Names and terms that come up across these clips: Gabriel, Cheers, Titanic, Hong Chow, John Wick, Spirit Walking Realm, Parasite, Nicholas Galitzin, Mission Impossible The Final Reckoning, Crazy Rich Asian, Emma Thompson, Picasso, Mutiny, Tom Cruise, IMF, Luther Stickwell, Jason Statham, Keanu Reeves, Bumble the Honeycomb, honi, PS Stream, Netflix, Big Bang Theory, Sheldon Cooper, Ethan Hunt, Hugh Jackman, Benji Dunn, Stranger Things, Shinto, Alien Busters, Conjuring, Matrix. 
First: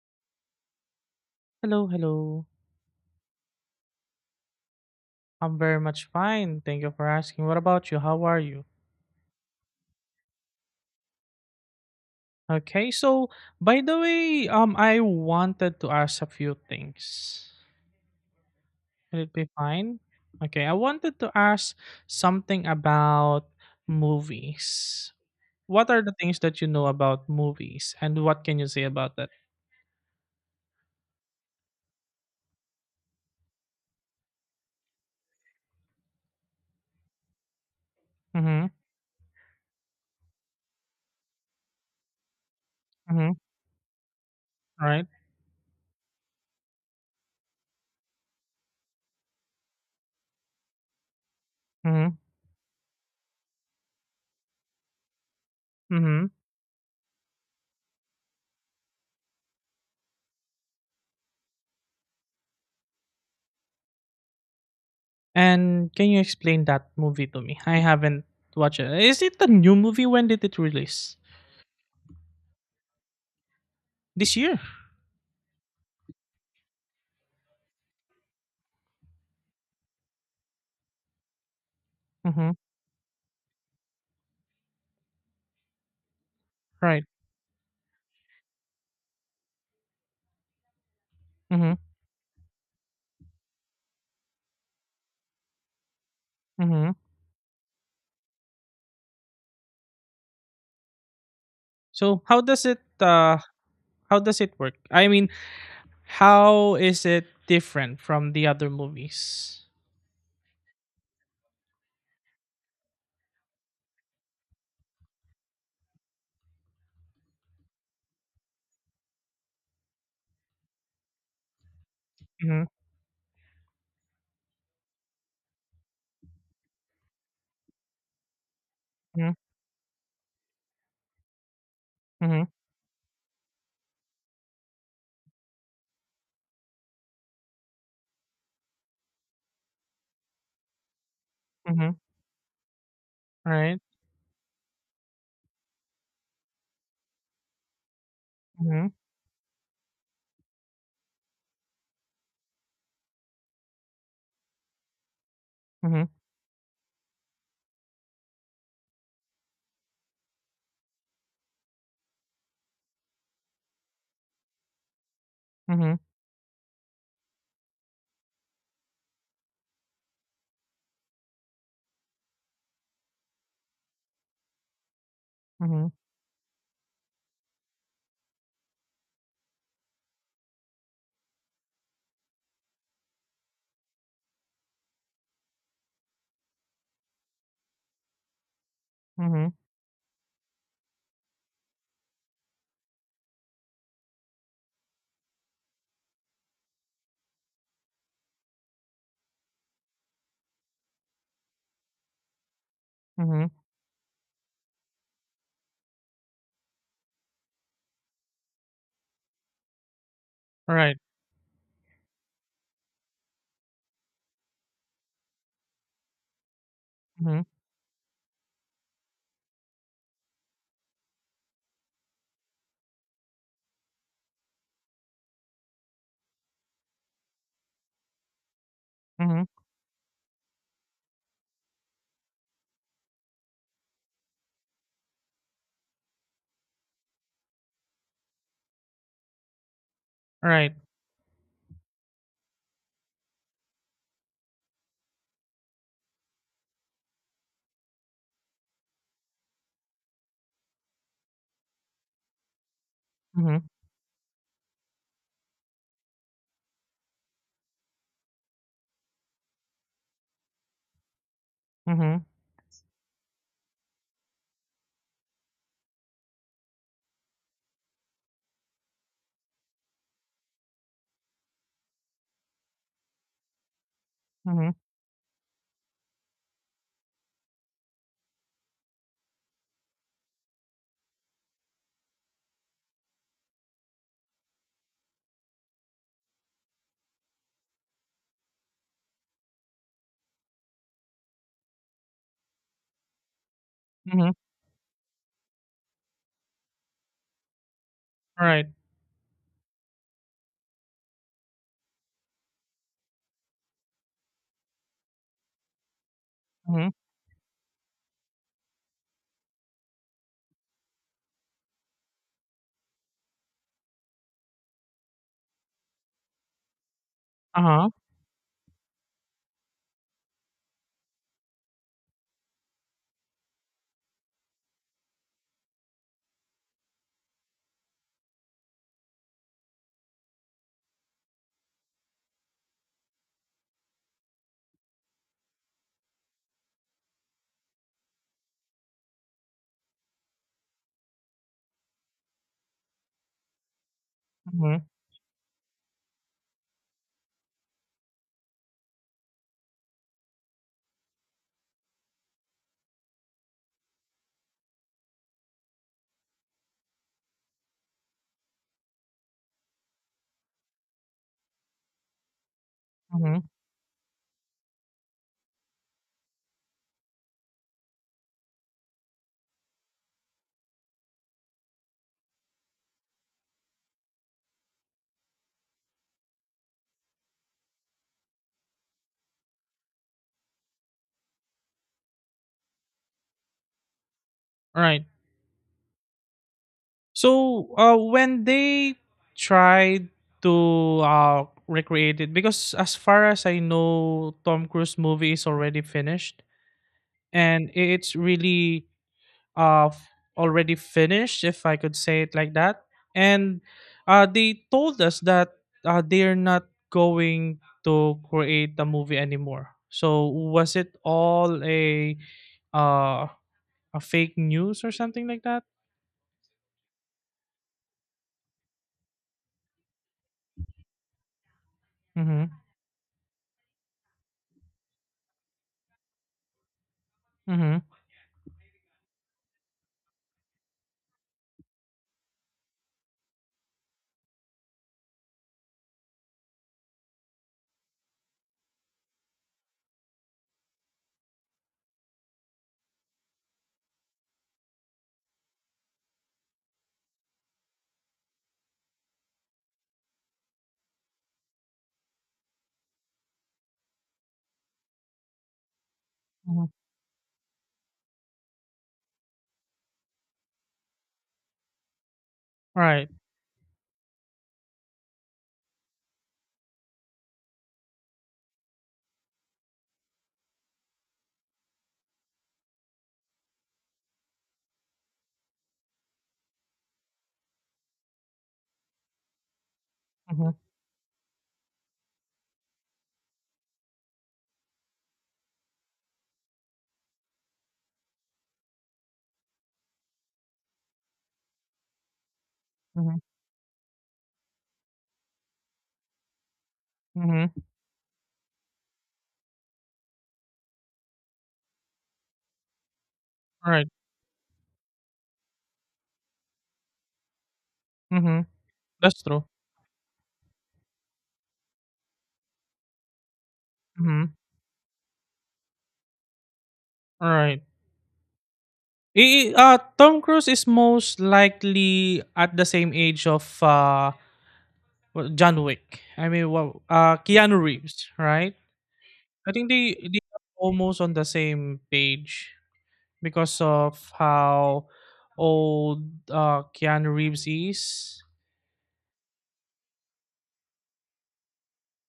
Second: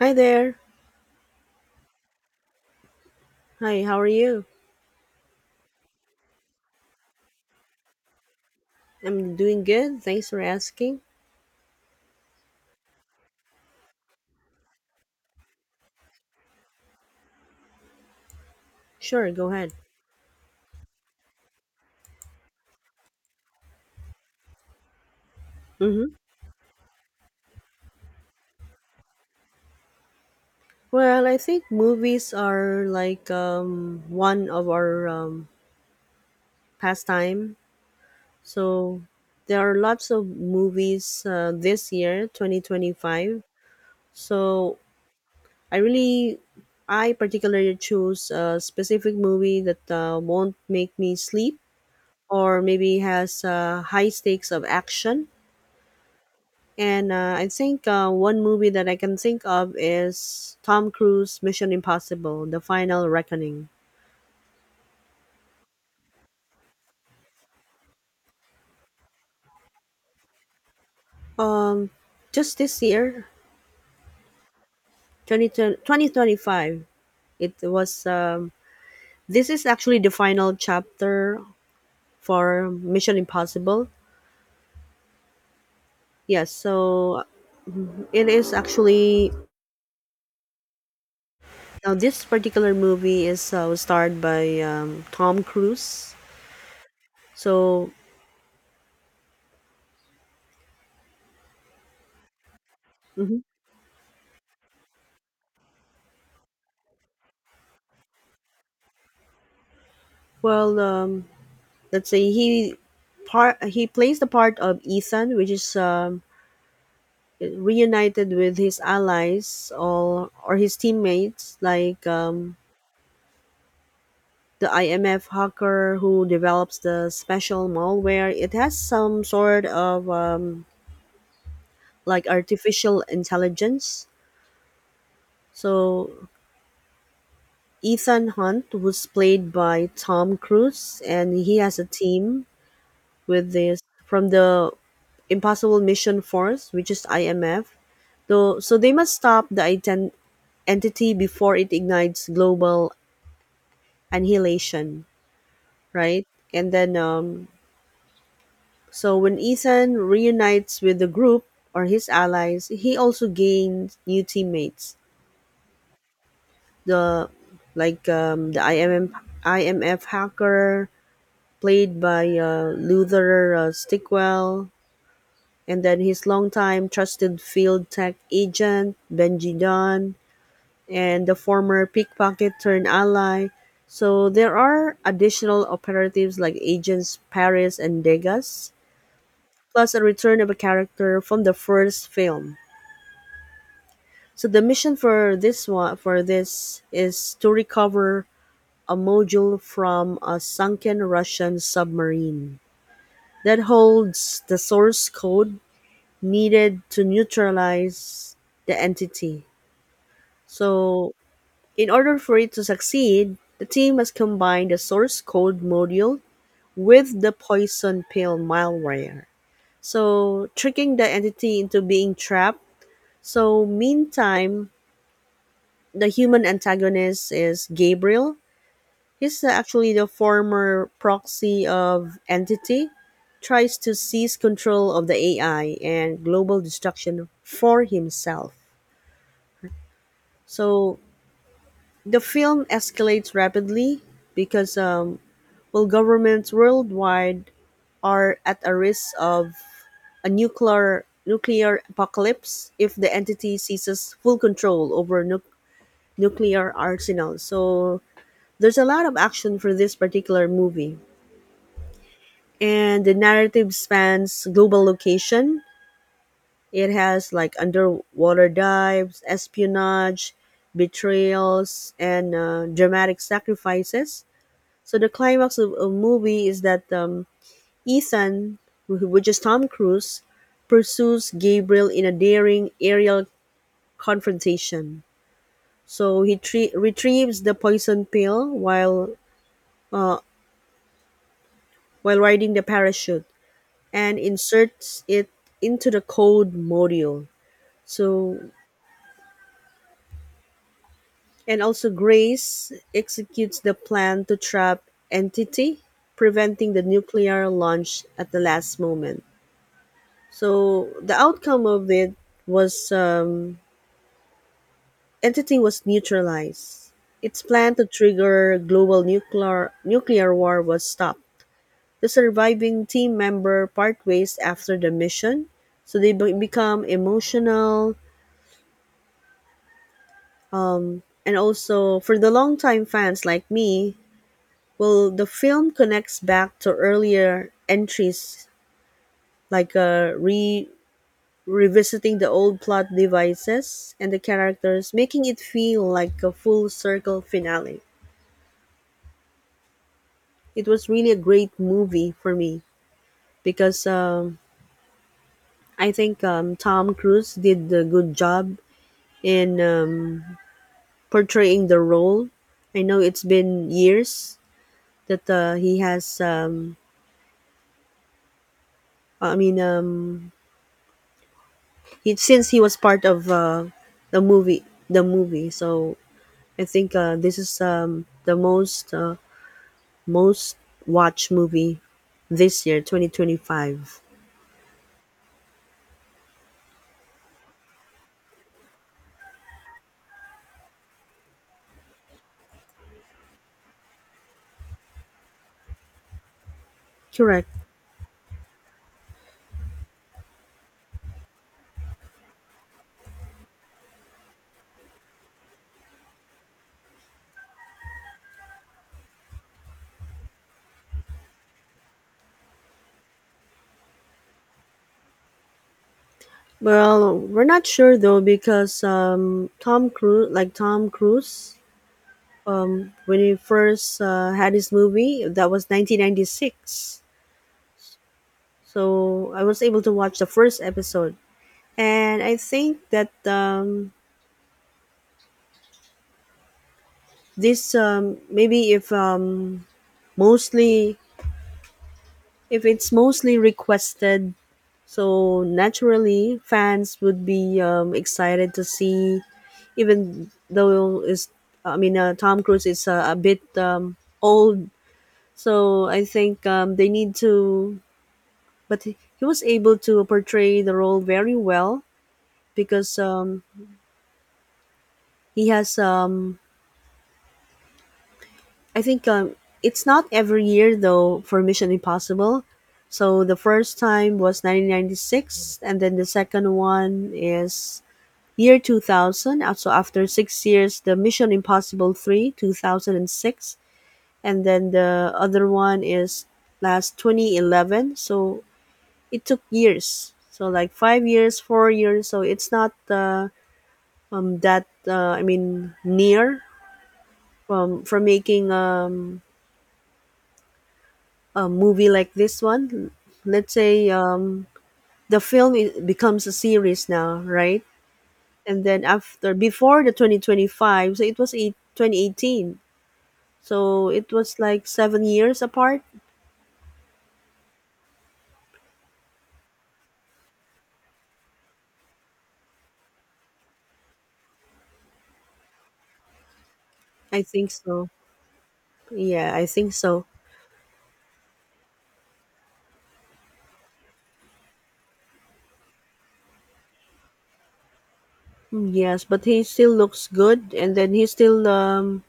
Hi there. Hello, hello. Hi, how are you? I'm very much fine. Thank you for asking. What about you? How are you? I'm doing good. Thanks for asking. Okay, so by the way, I wanted to ask a few things. Will Sure, it be go ahead. fine? Okay, I wanted to ask something about movies. What are Mm-hmm. the things that you know about movies and what can you say about that? Well, I think movies are like one of our pastime. Mm-hmm. So there are lots of movies this year, Mm-hmm. 2025. So Right. I really, I particularly choose a specific movie that won't make me sleep Mm-hmm. or maybe has high stakes of action. Mm-hmm. And I think one movie that I can think of is Tom Cruise Mission Impossible The Final Reckoning. And can you explain that movie to me? I haven't watched it. Is it a new movie? When did it release? Um, just this year, This year. 2025, it was. This is actually the final chapter Mhm. for Mission Impossible. Yes, Right. so it is actually. Mhm. Now, this particular movie is was starred by Tom Cruise. Mhm. So, So how does it uh mhm. how does it work? I mean, how is it different from the other movies? Well, let's say he plays the part of Ethan, which is reunited with his allies or his teammates, like Mhm. the IMF hacker who develops the special malware. It has some Mhm. sort of like Mhm. artificial intelligence. So Ethan Hunt was played by Tom Cruise, and he has a Mhm. team with this Right. from the Impossible Mission Force, which is IMF. So Mhm. they must stop the entity before it ignites global annihilation, Mhm. right? And then, so when Ethan reunites with the group or his allies, he also gains new teammates. Mhm. The, like the IMM, IMF hacker played by Luther Stickwell, and Mhm. then his longtime trusted field tech agent Benji Dunn, and the former pickpocket turned ally. So there are additional operatives like agents Paris and Degas, Mhm. plus a return of a character from the first film. So the mission for this one for this is to recover a module from a sunken Russian submarine Mhm. that holds the source code needed to neutralize the entity. Right. So in order for it to succeed, the team must combine the source code module with the Mhm. poison pill malware. So, tricking the entity into being trapped. So, meantime, the human antagonist is Gabriel. He's Mhm. actually the former proxy of Entity, tries to seize control of the AI and global destruction for himself. Right. So the film escalates rapidly because while governments worldwide are at a risk of a nuclear apocalypse if the entity Mhm. seizes full control over nuclear arsenal. So there's a lot of action for this particular movie, Mhm. and the narrative spans global location. It has like underwater dives, espionage, betrayals, and dramatic sacrifices. Mhm. So the climax of a movie is that Ethan, which is Tom Cruise, pursues Gabriel in a daring aerial confrontation. So he retrieves the poison pill while uh, while riding the parachute and Mhm. inserts it into the code module. So Right. and also Grace executes the plan to trap Entity, preventing the Mhm. nuclear launch at the last moment. So the outcome of it was entity was neutralized. Its plan to Uh-huh. trigger global nuclear war was stopped. The surviving team member part ways after the mission, so they become emotional. And also, for the longtime fans like me, well, the film connects back to earlier entries, like re revisiting the old plot devices and the Mhm. characters, making it feel like a full circle finale. It was really a great movie for me because I think Tom Cruise did a good job in portraying the role. I know it's Mhm. been years that he has. I mean, he since he was part of the movie, the movie. So I think this is the most watched movie this year, 2025. Right. So when they tried to recreate it, because as far as I know, Tom Cruise movie is already finished, Correct. and it's really uh, f- already finished, if I could say it like that. And they told us that they're not going to create the movie anymore. So was it all uh, a fake news or something like that? Well, we're not sure though because Tom Cruise, Mm-hmm. When he first had his movie, that was 1996. Mm-hmm. So I was able to watch the first episode, and I think that this maybe if mostly if it's mostly requested. So naturally, fans would be excited to see, even though is I mean Tom Cruise is a bit old. So I think Mm-hmm. They need to, but he was able to portray the role very well because Right. He has. I think it's not every year though for Mission Impossible. So the first time was 1996, and then the second one is Year 2000. Also, after six Mm-hmm. years, the Mission Impossible 3, 2006, and six, and then the other one is last 2011. So it took years. So like 5 years, 4 years. So it's not Mhm, that, I mean, near mhm, from making a movie like this one. Let's right, say the film I becomes a series now, right? mhm, And then that's after, true, before the 2025, so it was eight 2018. So it mhm, was like 7 years apart. right. Tom Cruise is most likely at the same age of, w John Wick. I mean, wow, I think Keanu so. Reeves, right? Yeah, I I think think they so. they are almost on the same page because of how old, Keanu Reeves is. Mm, yes, but he still looks good, and then he's still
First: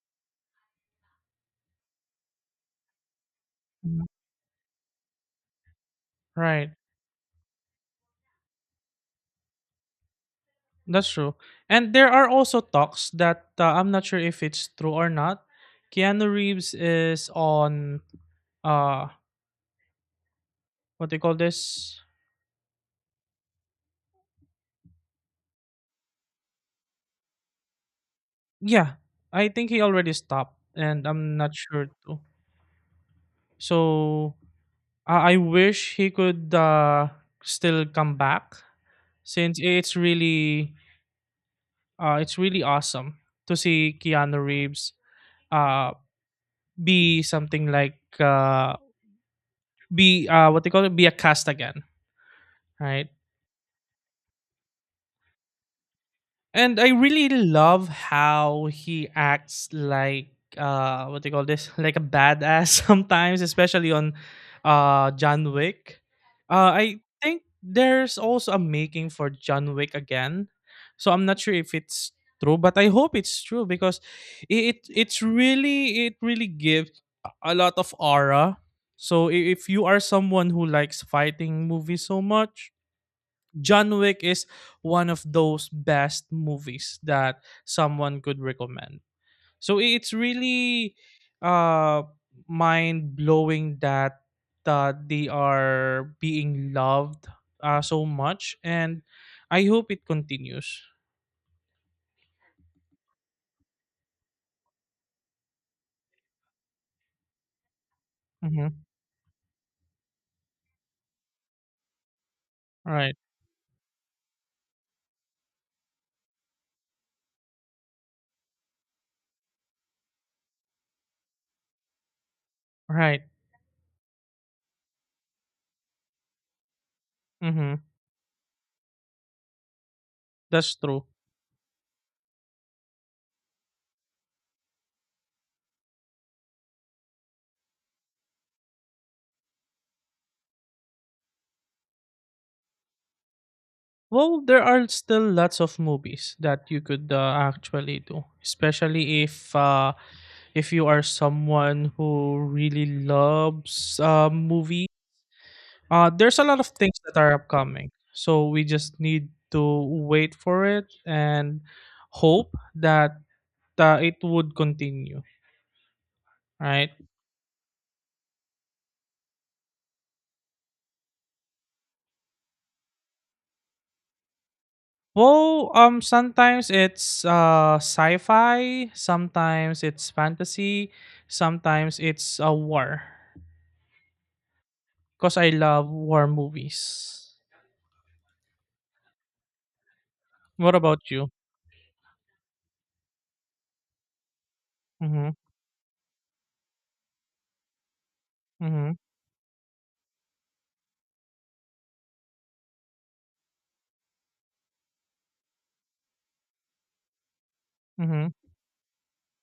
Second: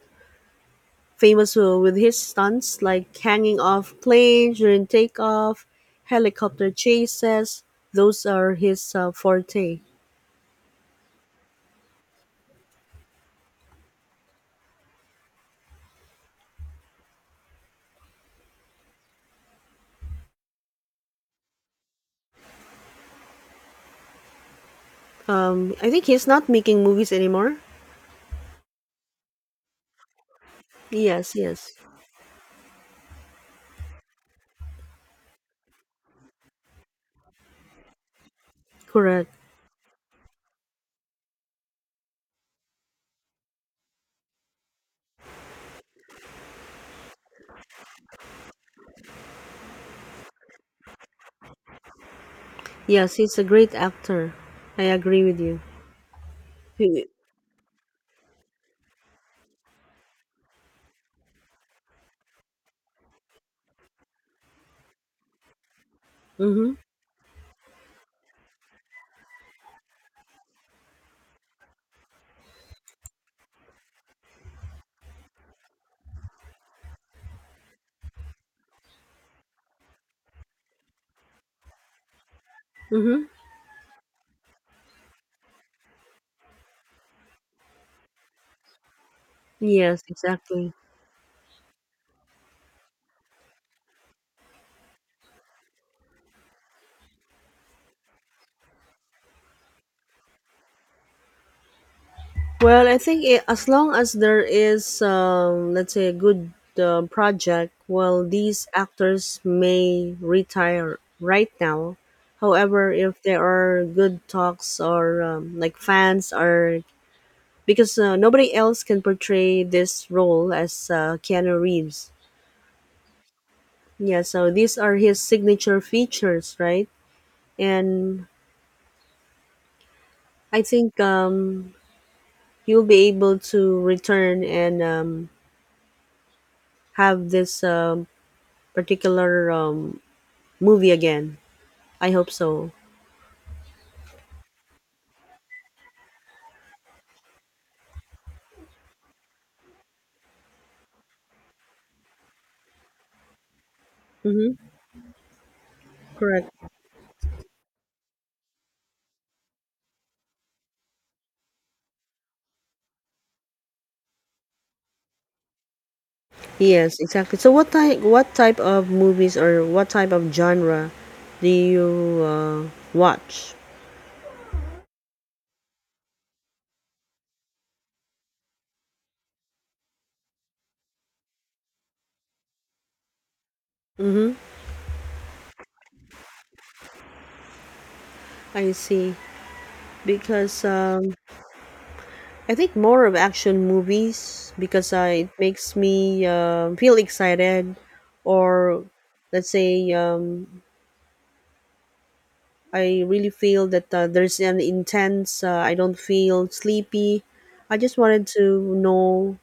famous with his stunts like hanging off Mhm. planes during takeoff, helicopter Right. chases. Those are his forte. That's true. And there are also talks that I'm not sure if it's true or not. Keanu Reeves is on uh what they call this? I think he's not making movies anymore. Yeah, I think he already stopped and Yes, I'm not yes, sure too. So I wish he could still come back correct. since it's really awesome to see Keanu Reeves uh be something like be what they call it be a cast again, right? Yes, he's a great actor. I agree with you. And I really love how he acts like what do you call this? Like a badass sometimes, especially on John Wick. Uh Mm-hmm. I think there's also a making for John Wick again. So I'm not sure if it's true, but I hope it's true because it really gives a lot of aura. So if you are someone who likes fighting movies so much, Mm-hmm. John Wick is one of those best movies that someone could recommend. So Yes, it's exactly. really uh mind blowing that they are being loved so much and I hope it continues. Well, I think I as long as there is, let's say, a good project, well, these Mhm. actors may retire right now. However, if Right. there are good talks or like fans are, because nobody else can portray this role as Keanu Reeves. Right. Yeah, so these are his signature features, right? Mhm. And I That's think true. He'll be able to return and have this particular movie again. I hope so. Well, there are still lots of movies that you could actually do, especially if you are someone who really loves Mm-hmm. movie, there's a Correct. lot of things that are upcoming. So we just need to wait for it and hope that it would continue, right? Yes, exactly. So what type of movies or what type of genre do you uh, watch? Well, sometimes it's sci-fi, sometimes it's fantasy, sometimes it's a war. Mm-hmm. Cause I love war movies. I see. Because What about you? I think more of action movies because it Mm-hmm. makes me feel excited or Mm-hmm. let's say I really feel that there's an intense. I don't feel sleepy. I just wanted Mm-hmm. to know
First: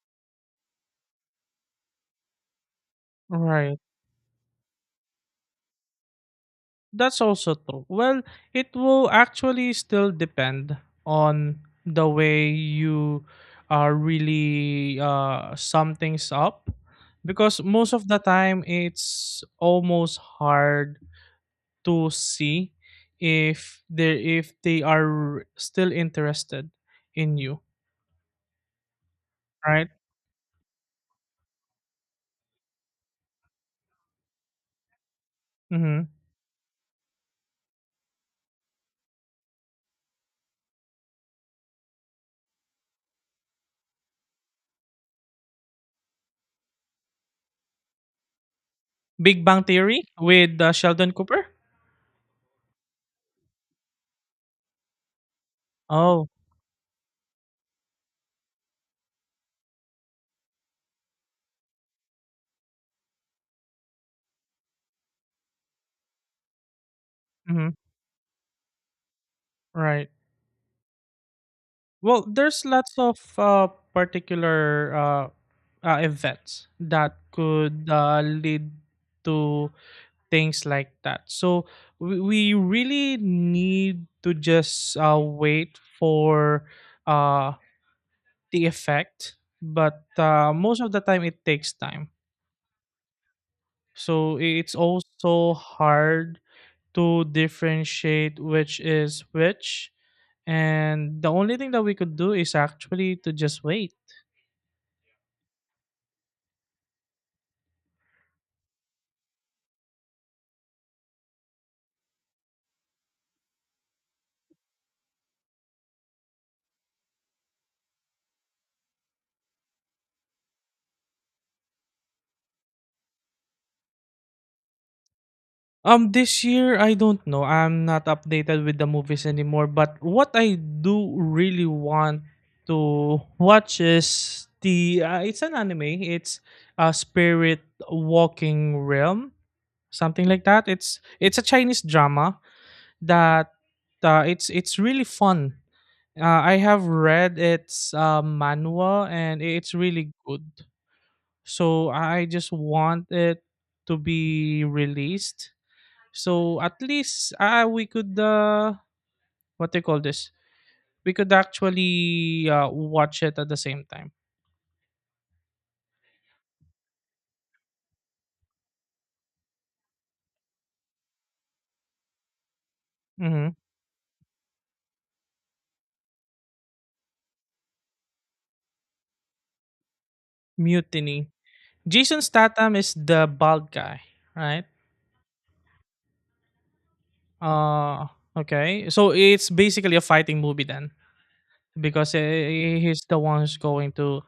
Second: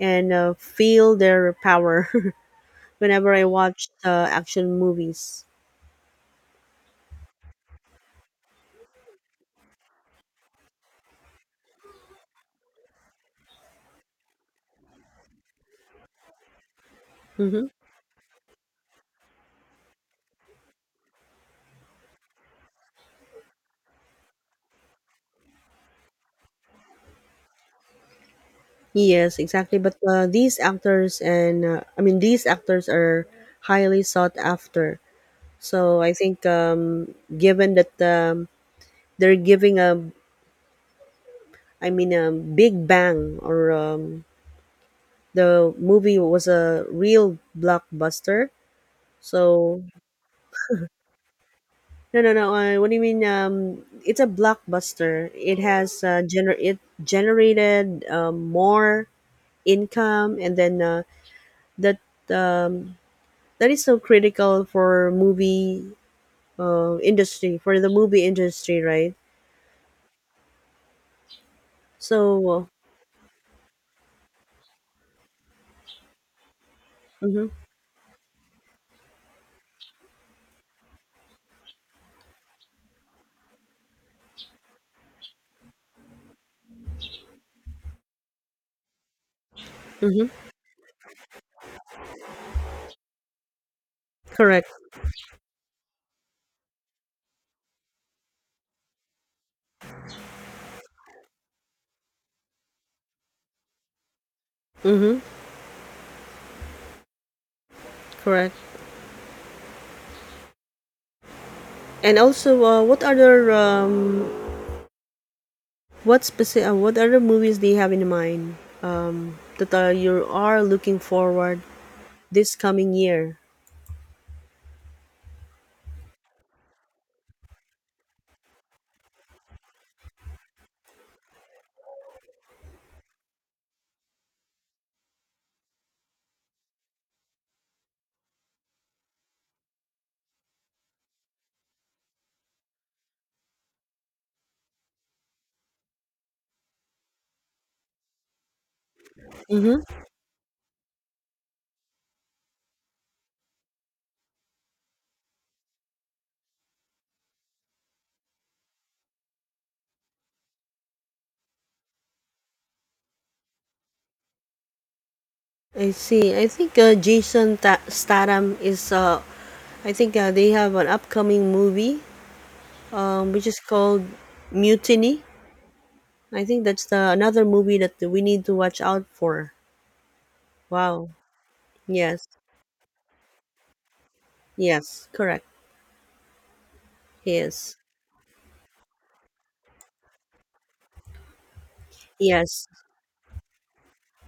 and feel their power whenever I Right. watched action movies. That's also true. Well, it will actually still depend on the way you are really sum things up because Hmm. most of the time it's almost hard to see if they if they are still interested in you, Yes, exactly. right? But these actors and I mean these actors are highly sought after. So Mm-hmm. I think given that they're giving a I mean a big bang or the movie was a real blockbuster. Big Bang So Theory with Sheldon Cooper. no, no, no. What do you mean? It's a blockbuster. It has Oh, generated more income, and then that um, that is so critical for movie industry mm-hmm. for the movie industry, right? Right. Well, there's So. lots of particular events that Mm-hmm, could lead to things like that. So we really need to just wait for uh, the effect, but mm-hmm, most of the time it takes time. So correct. it's also hard to differentiate which is which. And the only thing that we could do is actually to just wait. Mm-hmm, correct. And also, what other what other movies do you have in mind that you are looking forward this coming year? This year I don't know. I'm not updated with the movies anymore. But what I do really want to watch is the it's an anime. It's a Spirit Walking Realm, something like that. It's a Chinese drama that it's really fun. I have read its manual and it's Mm-hmm. really good. So I just want it to be released so at least we could what they call this? We could actually watch it at the same time. I see. I think Jason Statham is. I think they have an upcoming movie, which Hmm. is called Mutiny. I think that's the another movie that we need to watch out for. Wow. Mutiny. Jason Yes. Statham is the bald guy, right? Yes. Correct. Yes. Uh okay. So it's basically a fighting movie then because Yes. He's the one who's going to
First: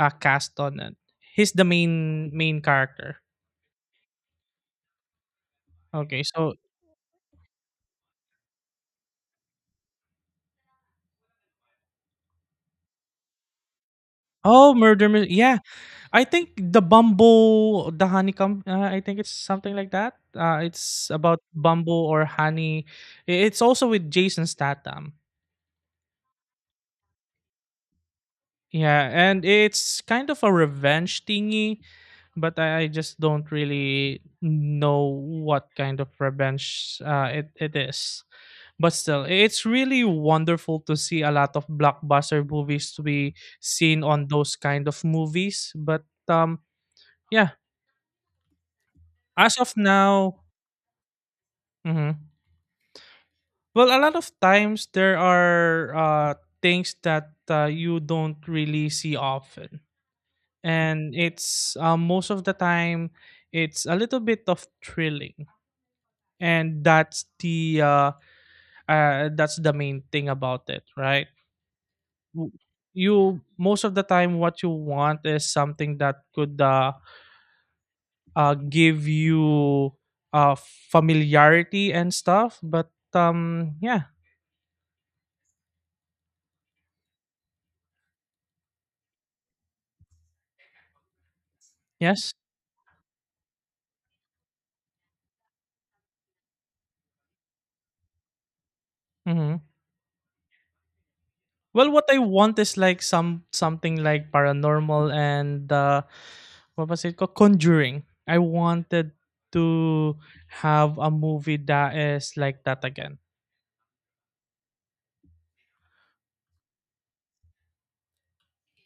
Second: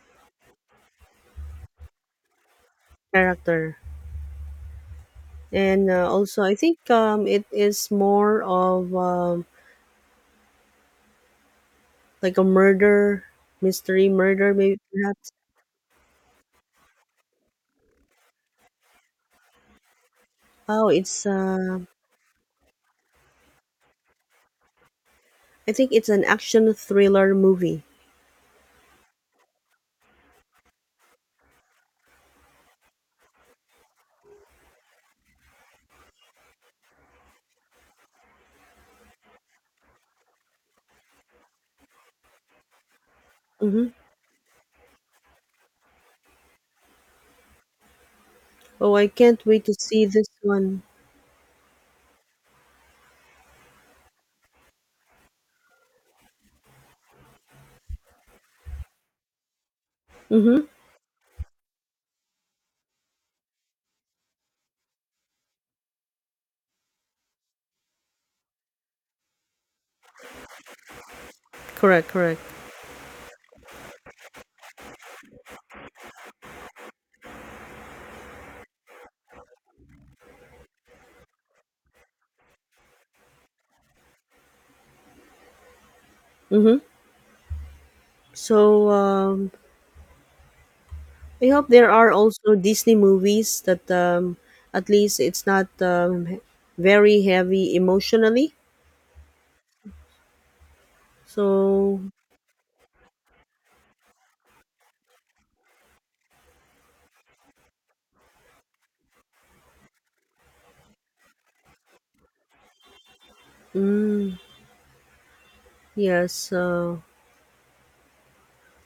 cast on it. He's the main character. Character. And Okay, also, I so. think it is more of like a murder mystery, murder Oh, maybe Murder perhaps. Mys yeah. I think the Honeycomb, I think it's something like that. Oh, It's it's. about Bumble or honey. I It's also with Jason Statham. I think it's an action thriller movie. Yeah, and it's kind of a revenge thingy, but I just don't really know what kind of revenge it is. But still, it's really wonderful to see a lot of blockbuster movies to be Mm-hmm. seen on those kind of movies. But um, yeah. Oh, I can't As wait to of see this now. one. Mhm. Well, a lot of times there are, things that, you don't really see often, Mm-hmm. and it's, most of the time, it's a little bit of thrilling, and that's the main thing about it, right? Correct, correct. W You most of the time, what you want is something that could, give you, uh, familiarity and stuff, but, yeah. Mm-hmm. So I hope there are Yes. also Disney movies that at least it's not very heavy emotionally. Mhm. Well, So what I want is like something like paranormal and what was it called? Conjuring. I wanted to have a movie that is like that again. mm, yes,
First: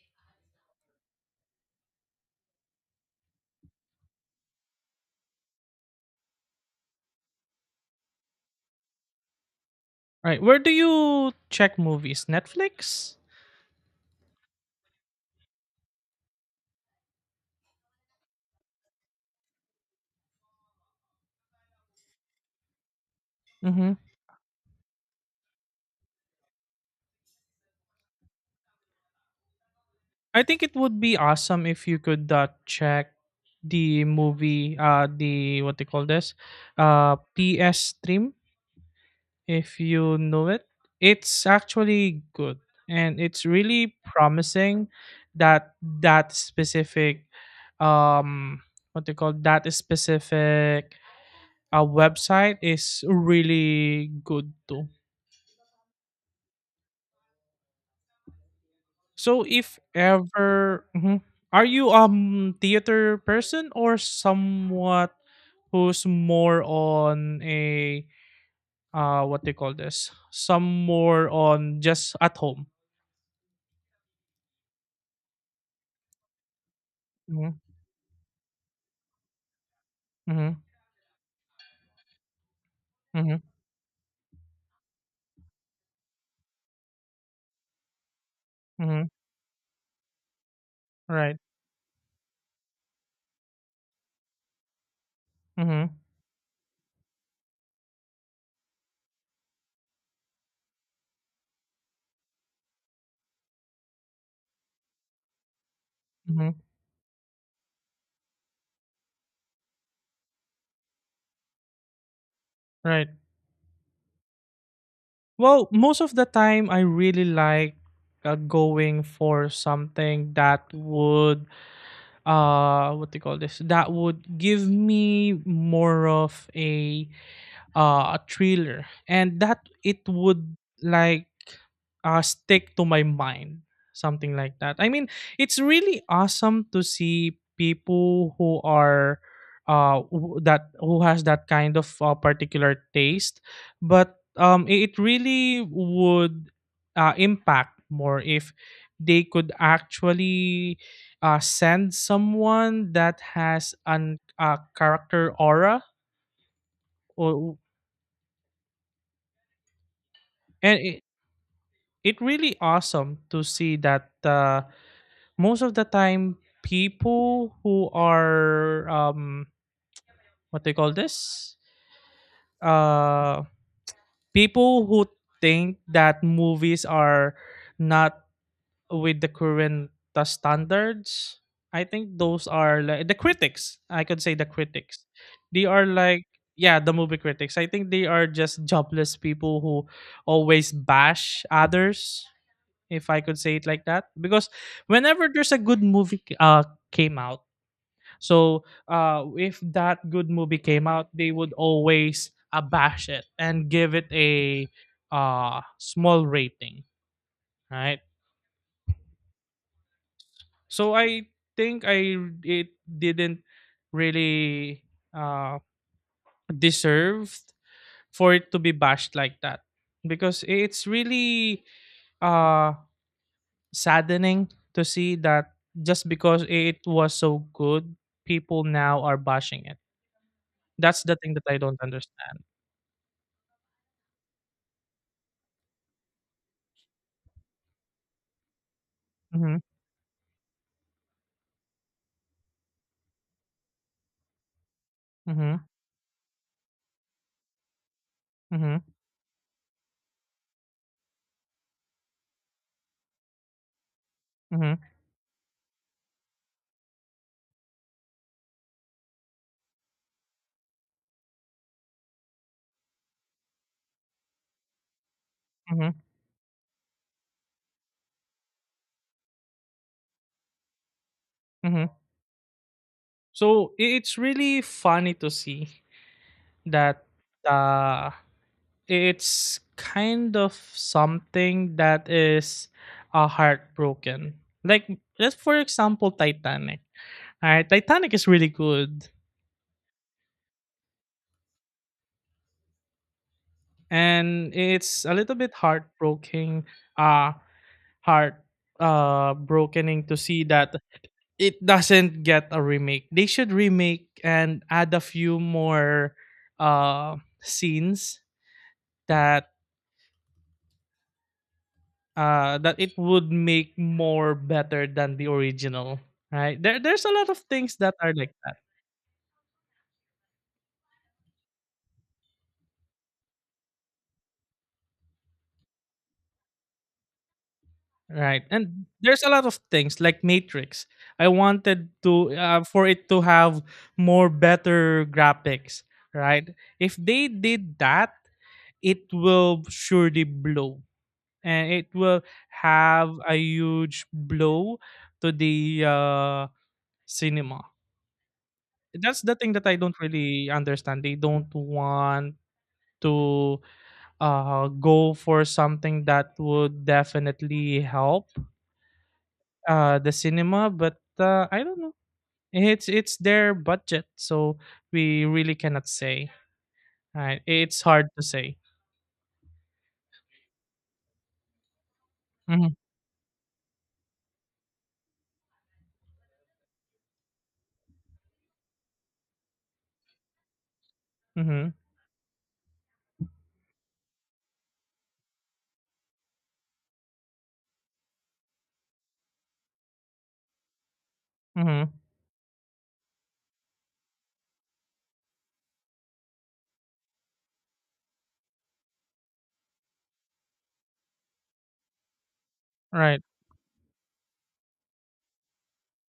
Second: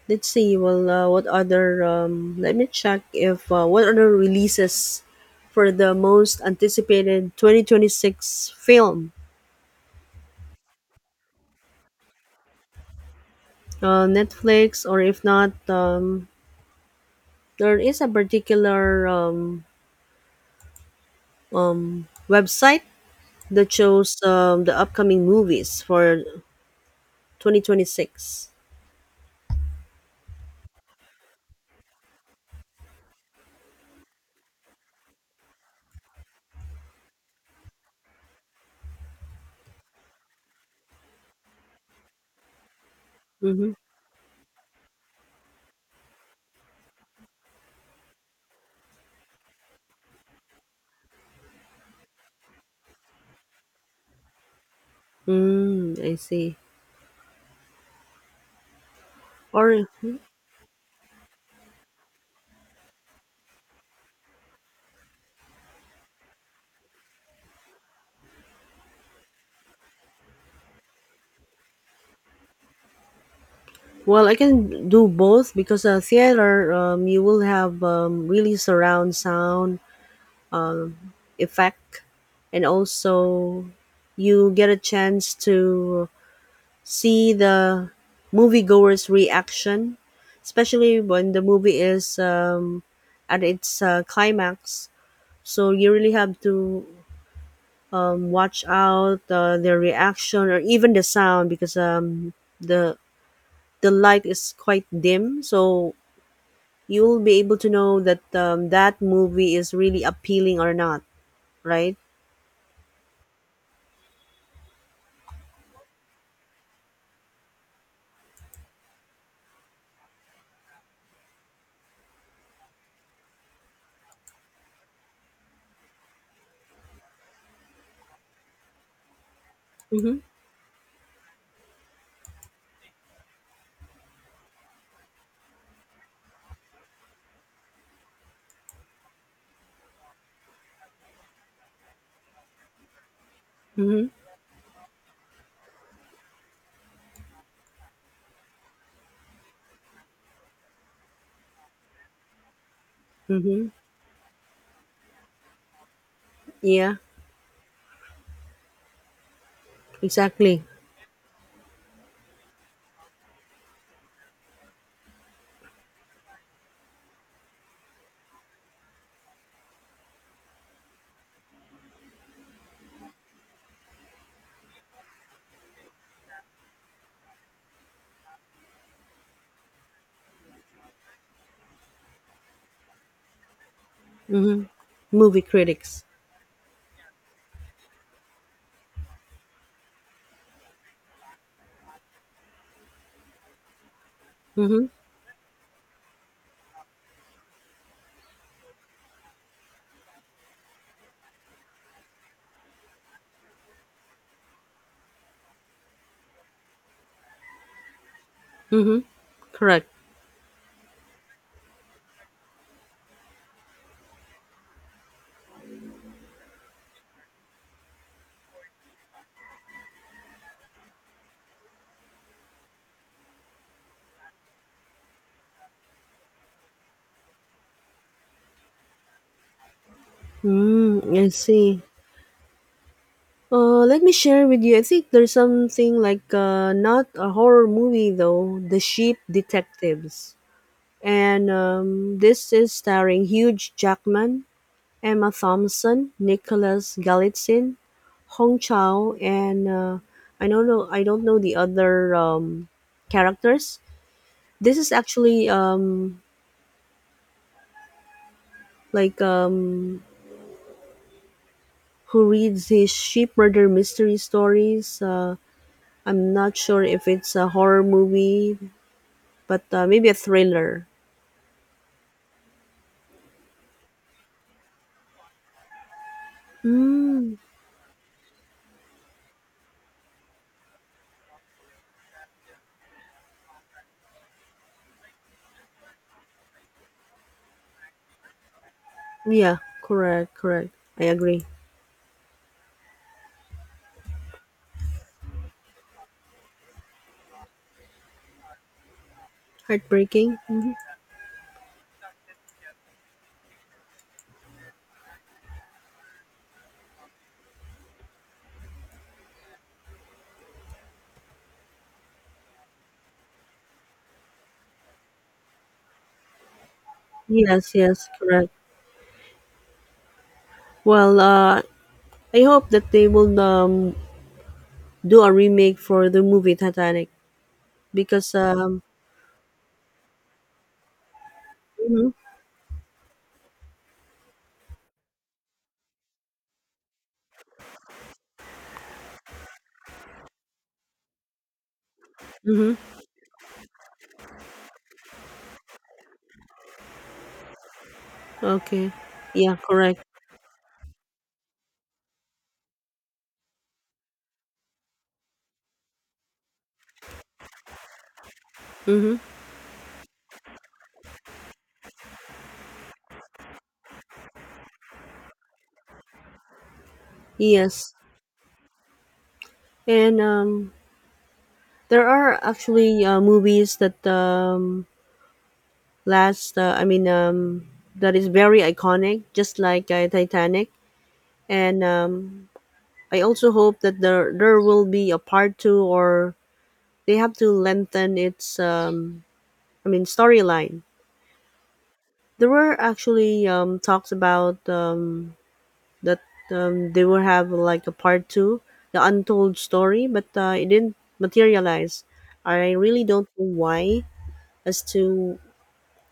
let's see. Well, what other? Let me check if what other releases for the most anticipated 2026 film. Right. Where do you check movies? Netflix? Netflix, or if not, there is a particular website that Mm-hmm. shows the upcoming movies for 2026. I think it would be awesome if you could check the movie, the what they call this, PS stream if you know it. It's actually good and it's Mm-hmm. really promising that that specific um what they call that specific website is really good too. Mm, I see. So if Or, ever. Mhm. Are you theater person or somewhat who's more on a what they call this some more on just at home? well, I can do both because theater, you will Mm-hmm. have really surround sound Mm-hmm. effect, and Mm-hmm. also you get a chance to see the Mm-hmm. moviegoers' reaction, especially when Right. the movie is at its climax. So you Mhm. really have to watch out their reaction or even the sound because the the light is quite dim. So Mhm. you'll be able to know that that movie is really appealing or not, right? Right. Well, most of the time I really like going for something that would what do you call this? That would give me more of a thriller and that it Mm-hmm. would like stick to my mind something like that. I mean, it's really awesome to see people who are who- that who has that kind of particular taste, Mm-hmm. but it really would impact more if they could actually send someone that Mm-hmm. has an a character aura Yeah, or exactly. and it really awesome to see that most of the time people who are what they call this uh people who think that movies are not with the current standards. I think those are like the critics. I could say the Mm-hmm. critics, Movie they are critics. like, yeah, the movie critics. I think they are just jobless people who always bash others, if I could say it like that. Because Mm-hmm. whenever there's a good movie came out, so if that good movie came out, they would always abash it and give it a small rating, right? Mm-hmm. Correct. So I think I it didn't really uh deserved for it to be bashed like that because it's really uh, saddening to see that just because it was so good, people now are bashing it. That's the Mm, I thing that I see. don't understand. Let me share with you. I think there's something like not a horror movie though, The Sheep Mhm, Detectives, and this is starring Hugh Jackman, Emma mhm, Thompson, Nicholas Galitzin, Hong mhm, Chow, and I don't know. I don't know the other characters. mhm, This is actually like who reads his sheep murder mystery stories. Mhm, I'm not sure if it's a horror movie, but maybe a thriller. mhm. So it's really funny to see that Mm, uh, it's kind of something that is heartbroken. Like, let's for example, Titanic. All right, Titanic is really good, yeah, correct, correct. I agree. and it's a little bit heartbroken. Uh, heart Brokening to Heartbreaking. see Hmm. that it doesn't get a remake. They should remake and add a few more uh scenes that that it would make more better than the original. Right? There's a lot of Yes, things that yes, are like correct. that. Well, I hope that they will do a remake for the movie Titanic because. Right. And there's a lot of things like Matrix. I wanted Hmm. to for it to have more better graphics, right? If they did that, it will surely blow and it will Hmm. have a huge blow to the cinema. Okay. That's the thing Yeah, that I don't correct. really understand. They don't want to go for something that would definitely help Mm-hmm. The cinema, but I don't know. It's their budget, so we really cannot say. Right? It's Yes, hard to say. and there are Mm-hmm. actually movies that last I mean that is very iconic just like Titanic, Mm-hmm. and I also hope that there will be a part two, or they have to lengthen its I mean storyline. Mm-hmm. There were actually talks about that they will have like a part two, the untold story, but it didn't materialize. I really Right. don't know why as to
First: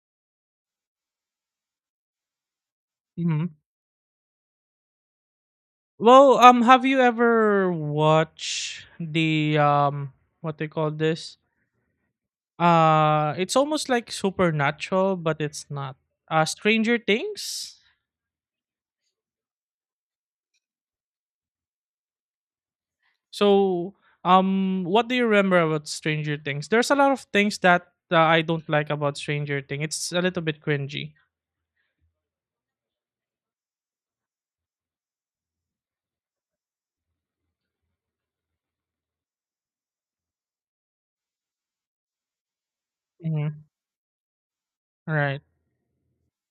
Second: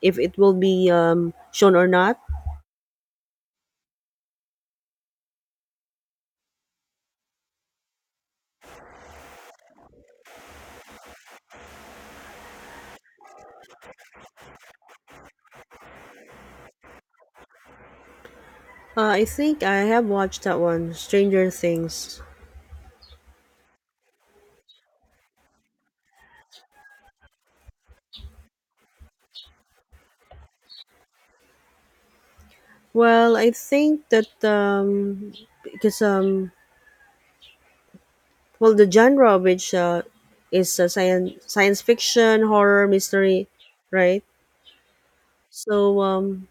if it will be shown or not. Mm-hmm. Well, have you ever watched the what they call this? It's almost like supernatural, but it's not. Stranger Things. I think I have watched that one, Stranger Things. So, what do you remember about Stranger Things? There's a lot of things that I don't like about Stranger Things. It's a little bit cringy. Well, I think that because well, the genre of which is science fiction, horror, mystery, Mm-hmm. right? Right. So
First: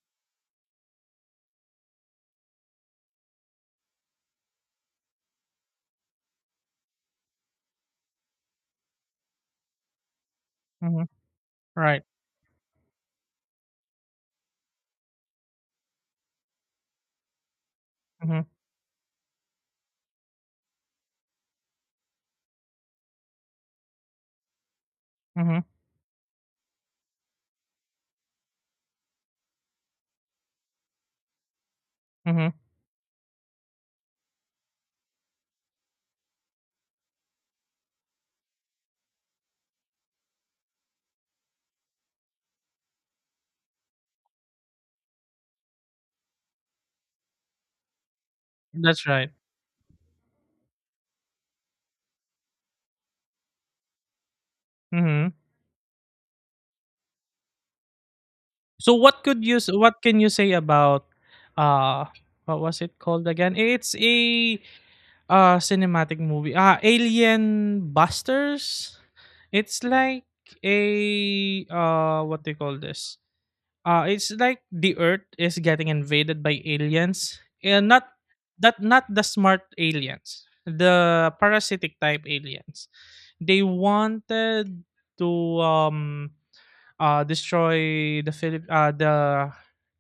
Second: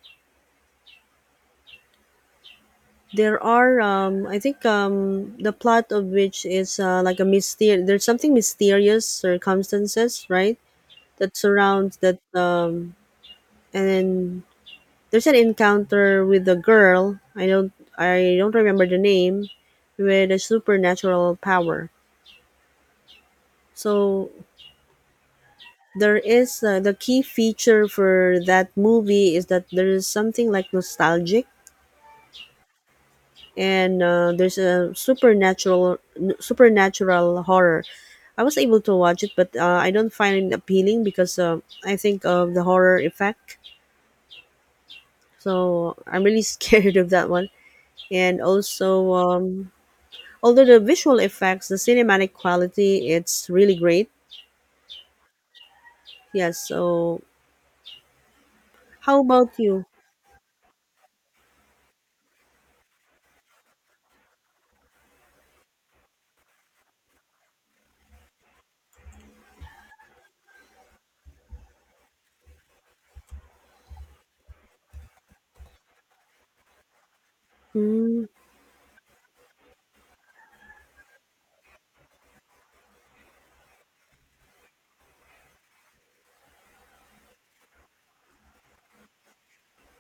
there are I think the plot of which is like a mystery. There's something mysterious circumstances, right, Mm-hmm. that surrounds Right. that and then there's an encounter with a girl. I Mm-hmm. don't remember the name, with a supernatural power. So Mm-hmm. there is the key feature for that movie is that there is something like nostalgic, Mm-hmm. and there's a supernatural horror. I was able to watch it, but I don't find it appealing because I think of the horror effect, so I'm really scared of that one. And That's also right. Although the visual effects, the cinematic quality, it's really great. Mm-hmm. Yes. So, So how what could about you you? what can you say about uh what was it called again? It's a cinematic movie. Alien Busters. It's like a what they call this? It's like the earth is getting invaded by aliens. And not Mm. that not the smart aliens. The parasitic type aliens. They wanted to um destroy the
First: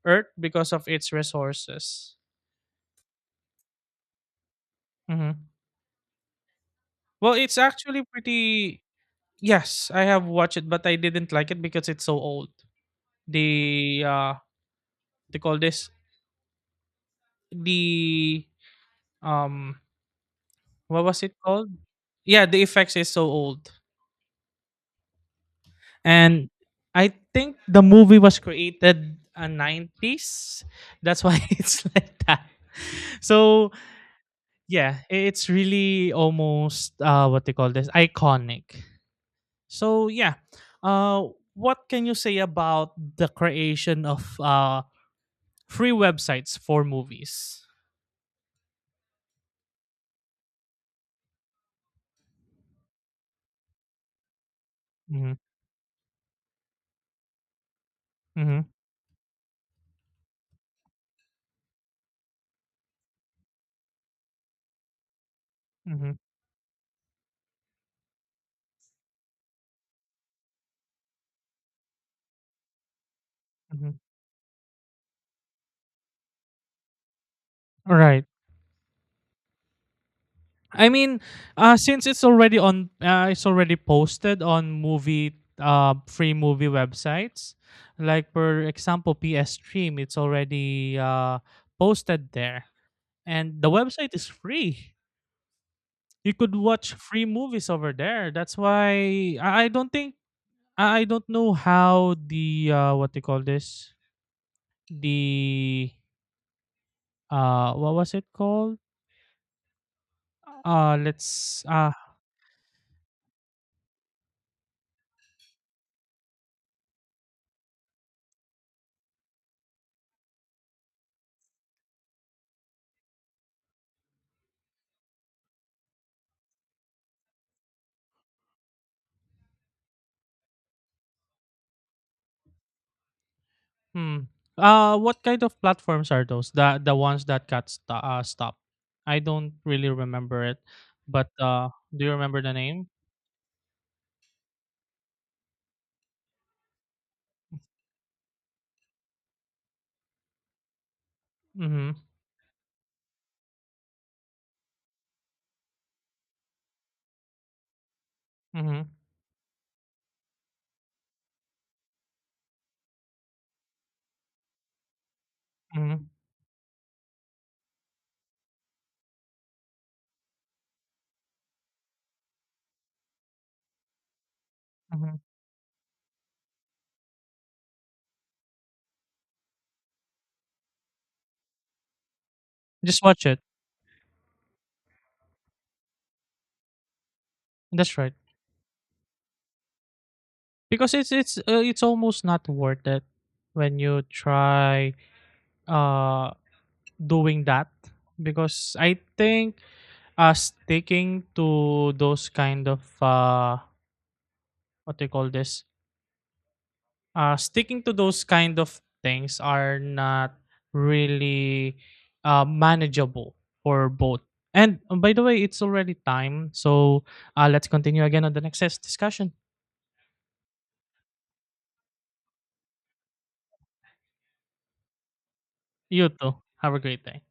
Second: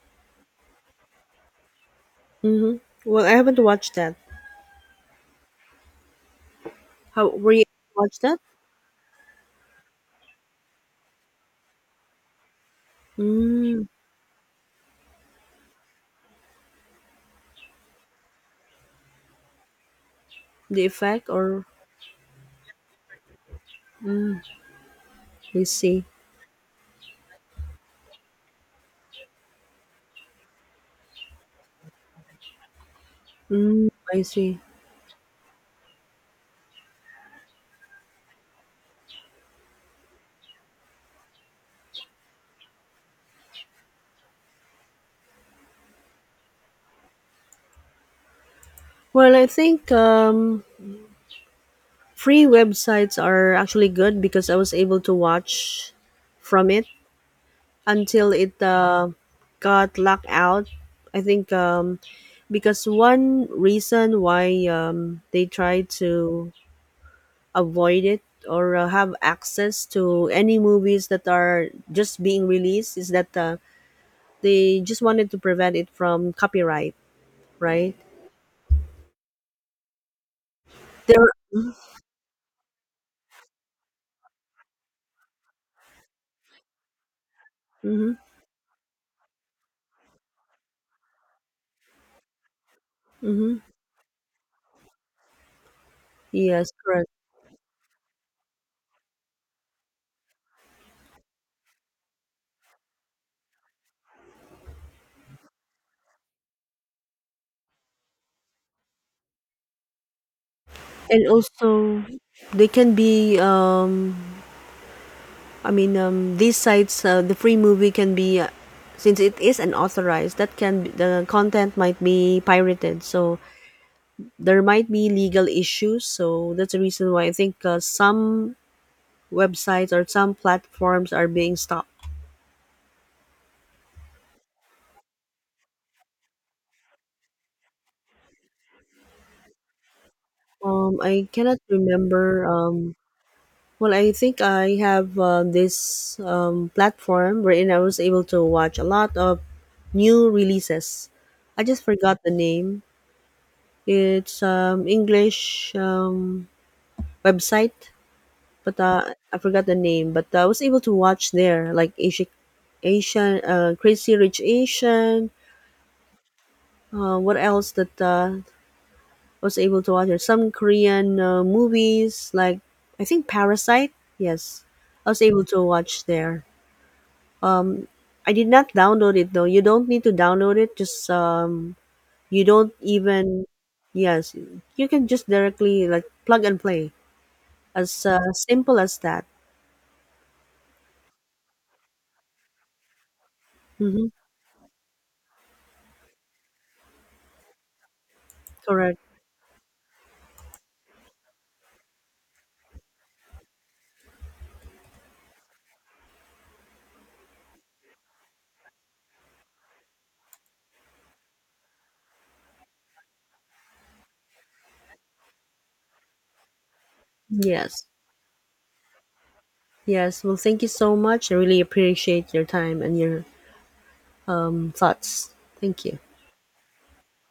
Earth because of its resources. Mm-hmm. Well, I haven't watched that. Hmm. How Well, were it's you able to actually watch that? pretty. Yes, I have watched it, but I didn't like it because it's so old. Mm, The they call this the um, the what was effect, it or called? Yeah, the effects is so old, I see. and I think the movie was created a nineties. That's why it's like that. So Mm, I see. yeah, it's really almost what they call this iconic. So yeah, uh, what can you say about the creation of free websites for movies? Well, I think free websites are actually good because I was able to Mm-hmm, watch from it, until mm-hmm, it got locked out. I think because one reason why they try mm-hmm, to avoid it or have access to any movies that are just being released is that mm-hmm. they just wanted to prevent it from copyright, right? All right. I mean, There. Since it's already it's already posted on free movie websites. Mm-hmm, Like for example, PS Stream, it's already posted there, and mm-hmm. the website is free. You could Yes, watch correct. free movies over there. That's why I don't think I don't know how the what they call this the what was it called And let's also, they can be I mean, these sites, the free movie can be, since it is unauthorized, that can be, the content might be pirated. So there might be legal issues. So that's the reason why I think some websites or some platforms are being stopped. hmm what kind of platforms are those, the ones that got stopped. I don't really remember it, I but cannot do you remember remember. the name? Well, I think I have this platform wherein I was able to watch a lot of new releases. I just Mm-hmm. forgot the name. It's English. Website, but Mm-hmm. I forgot the name. But I was able to watch there, like Asian, Crazy Rich Asian. Mm-hmm, What else that was able to watch? There? Some Korean movies, like I think Parasite. Yes, I mm-hmm. was able to watch there. Um, I did not download it though. You don't need to download it. Just you don't Just watch it. even, yes, you can just directly like plug and play. That's As right, simple as that. because it's almost not worth it when you Mm-hmm. try uh doing that because I Correct. think sticking to those kind of what do you call this sticking to those kind of things are not really manageable for both. And by the way, it's already time, so let's Yes. continue again on the next discussion. Yes, well, thank you so much. I really appreciate your time and your thoughts. Thank you. You too. Have a great day.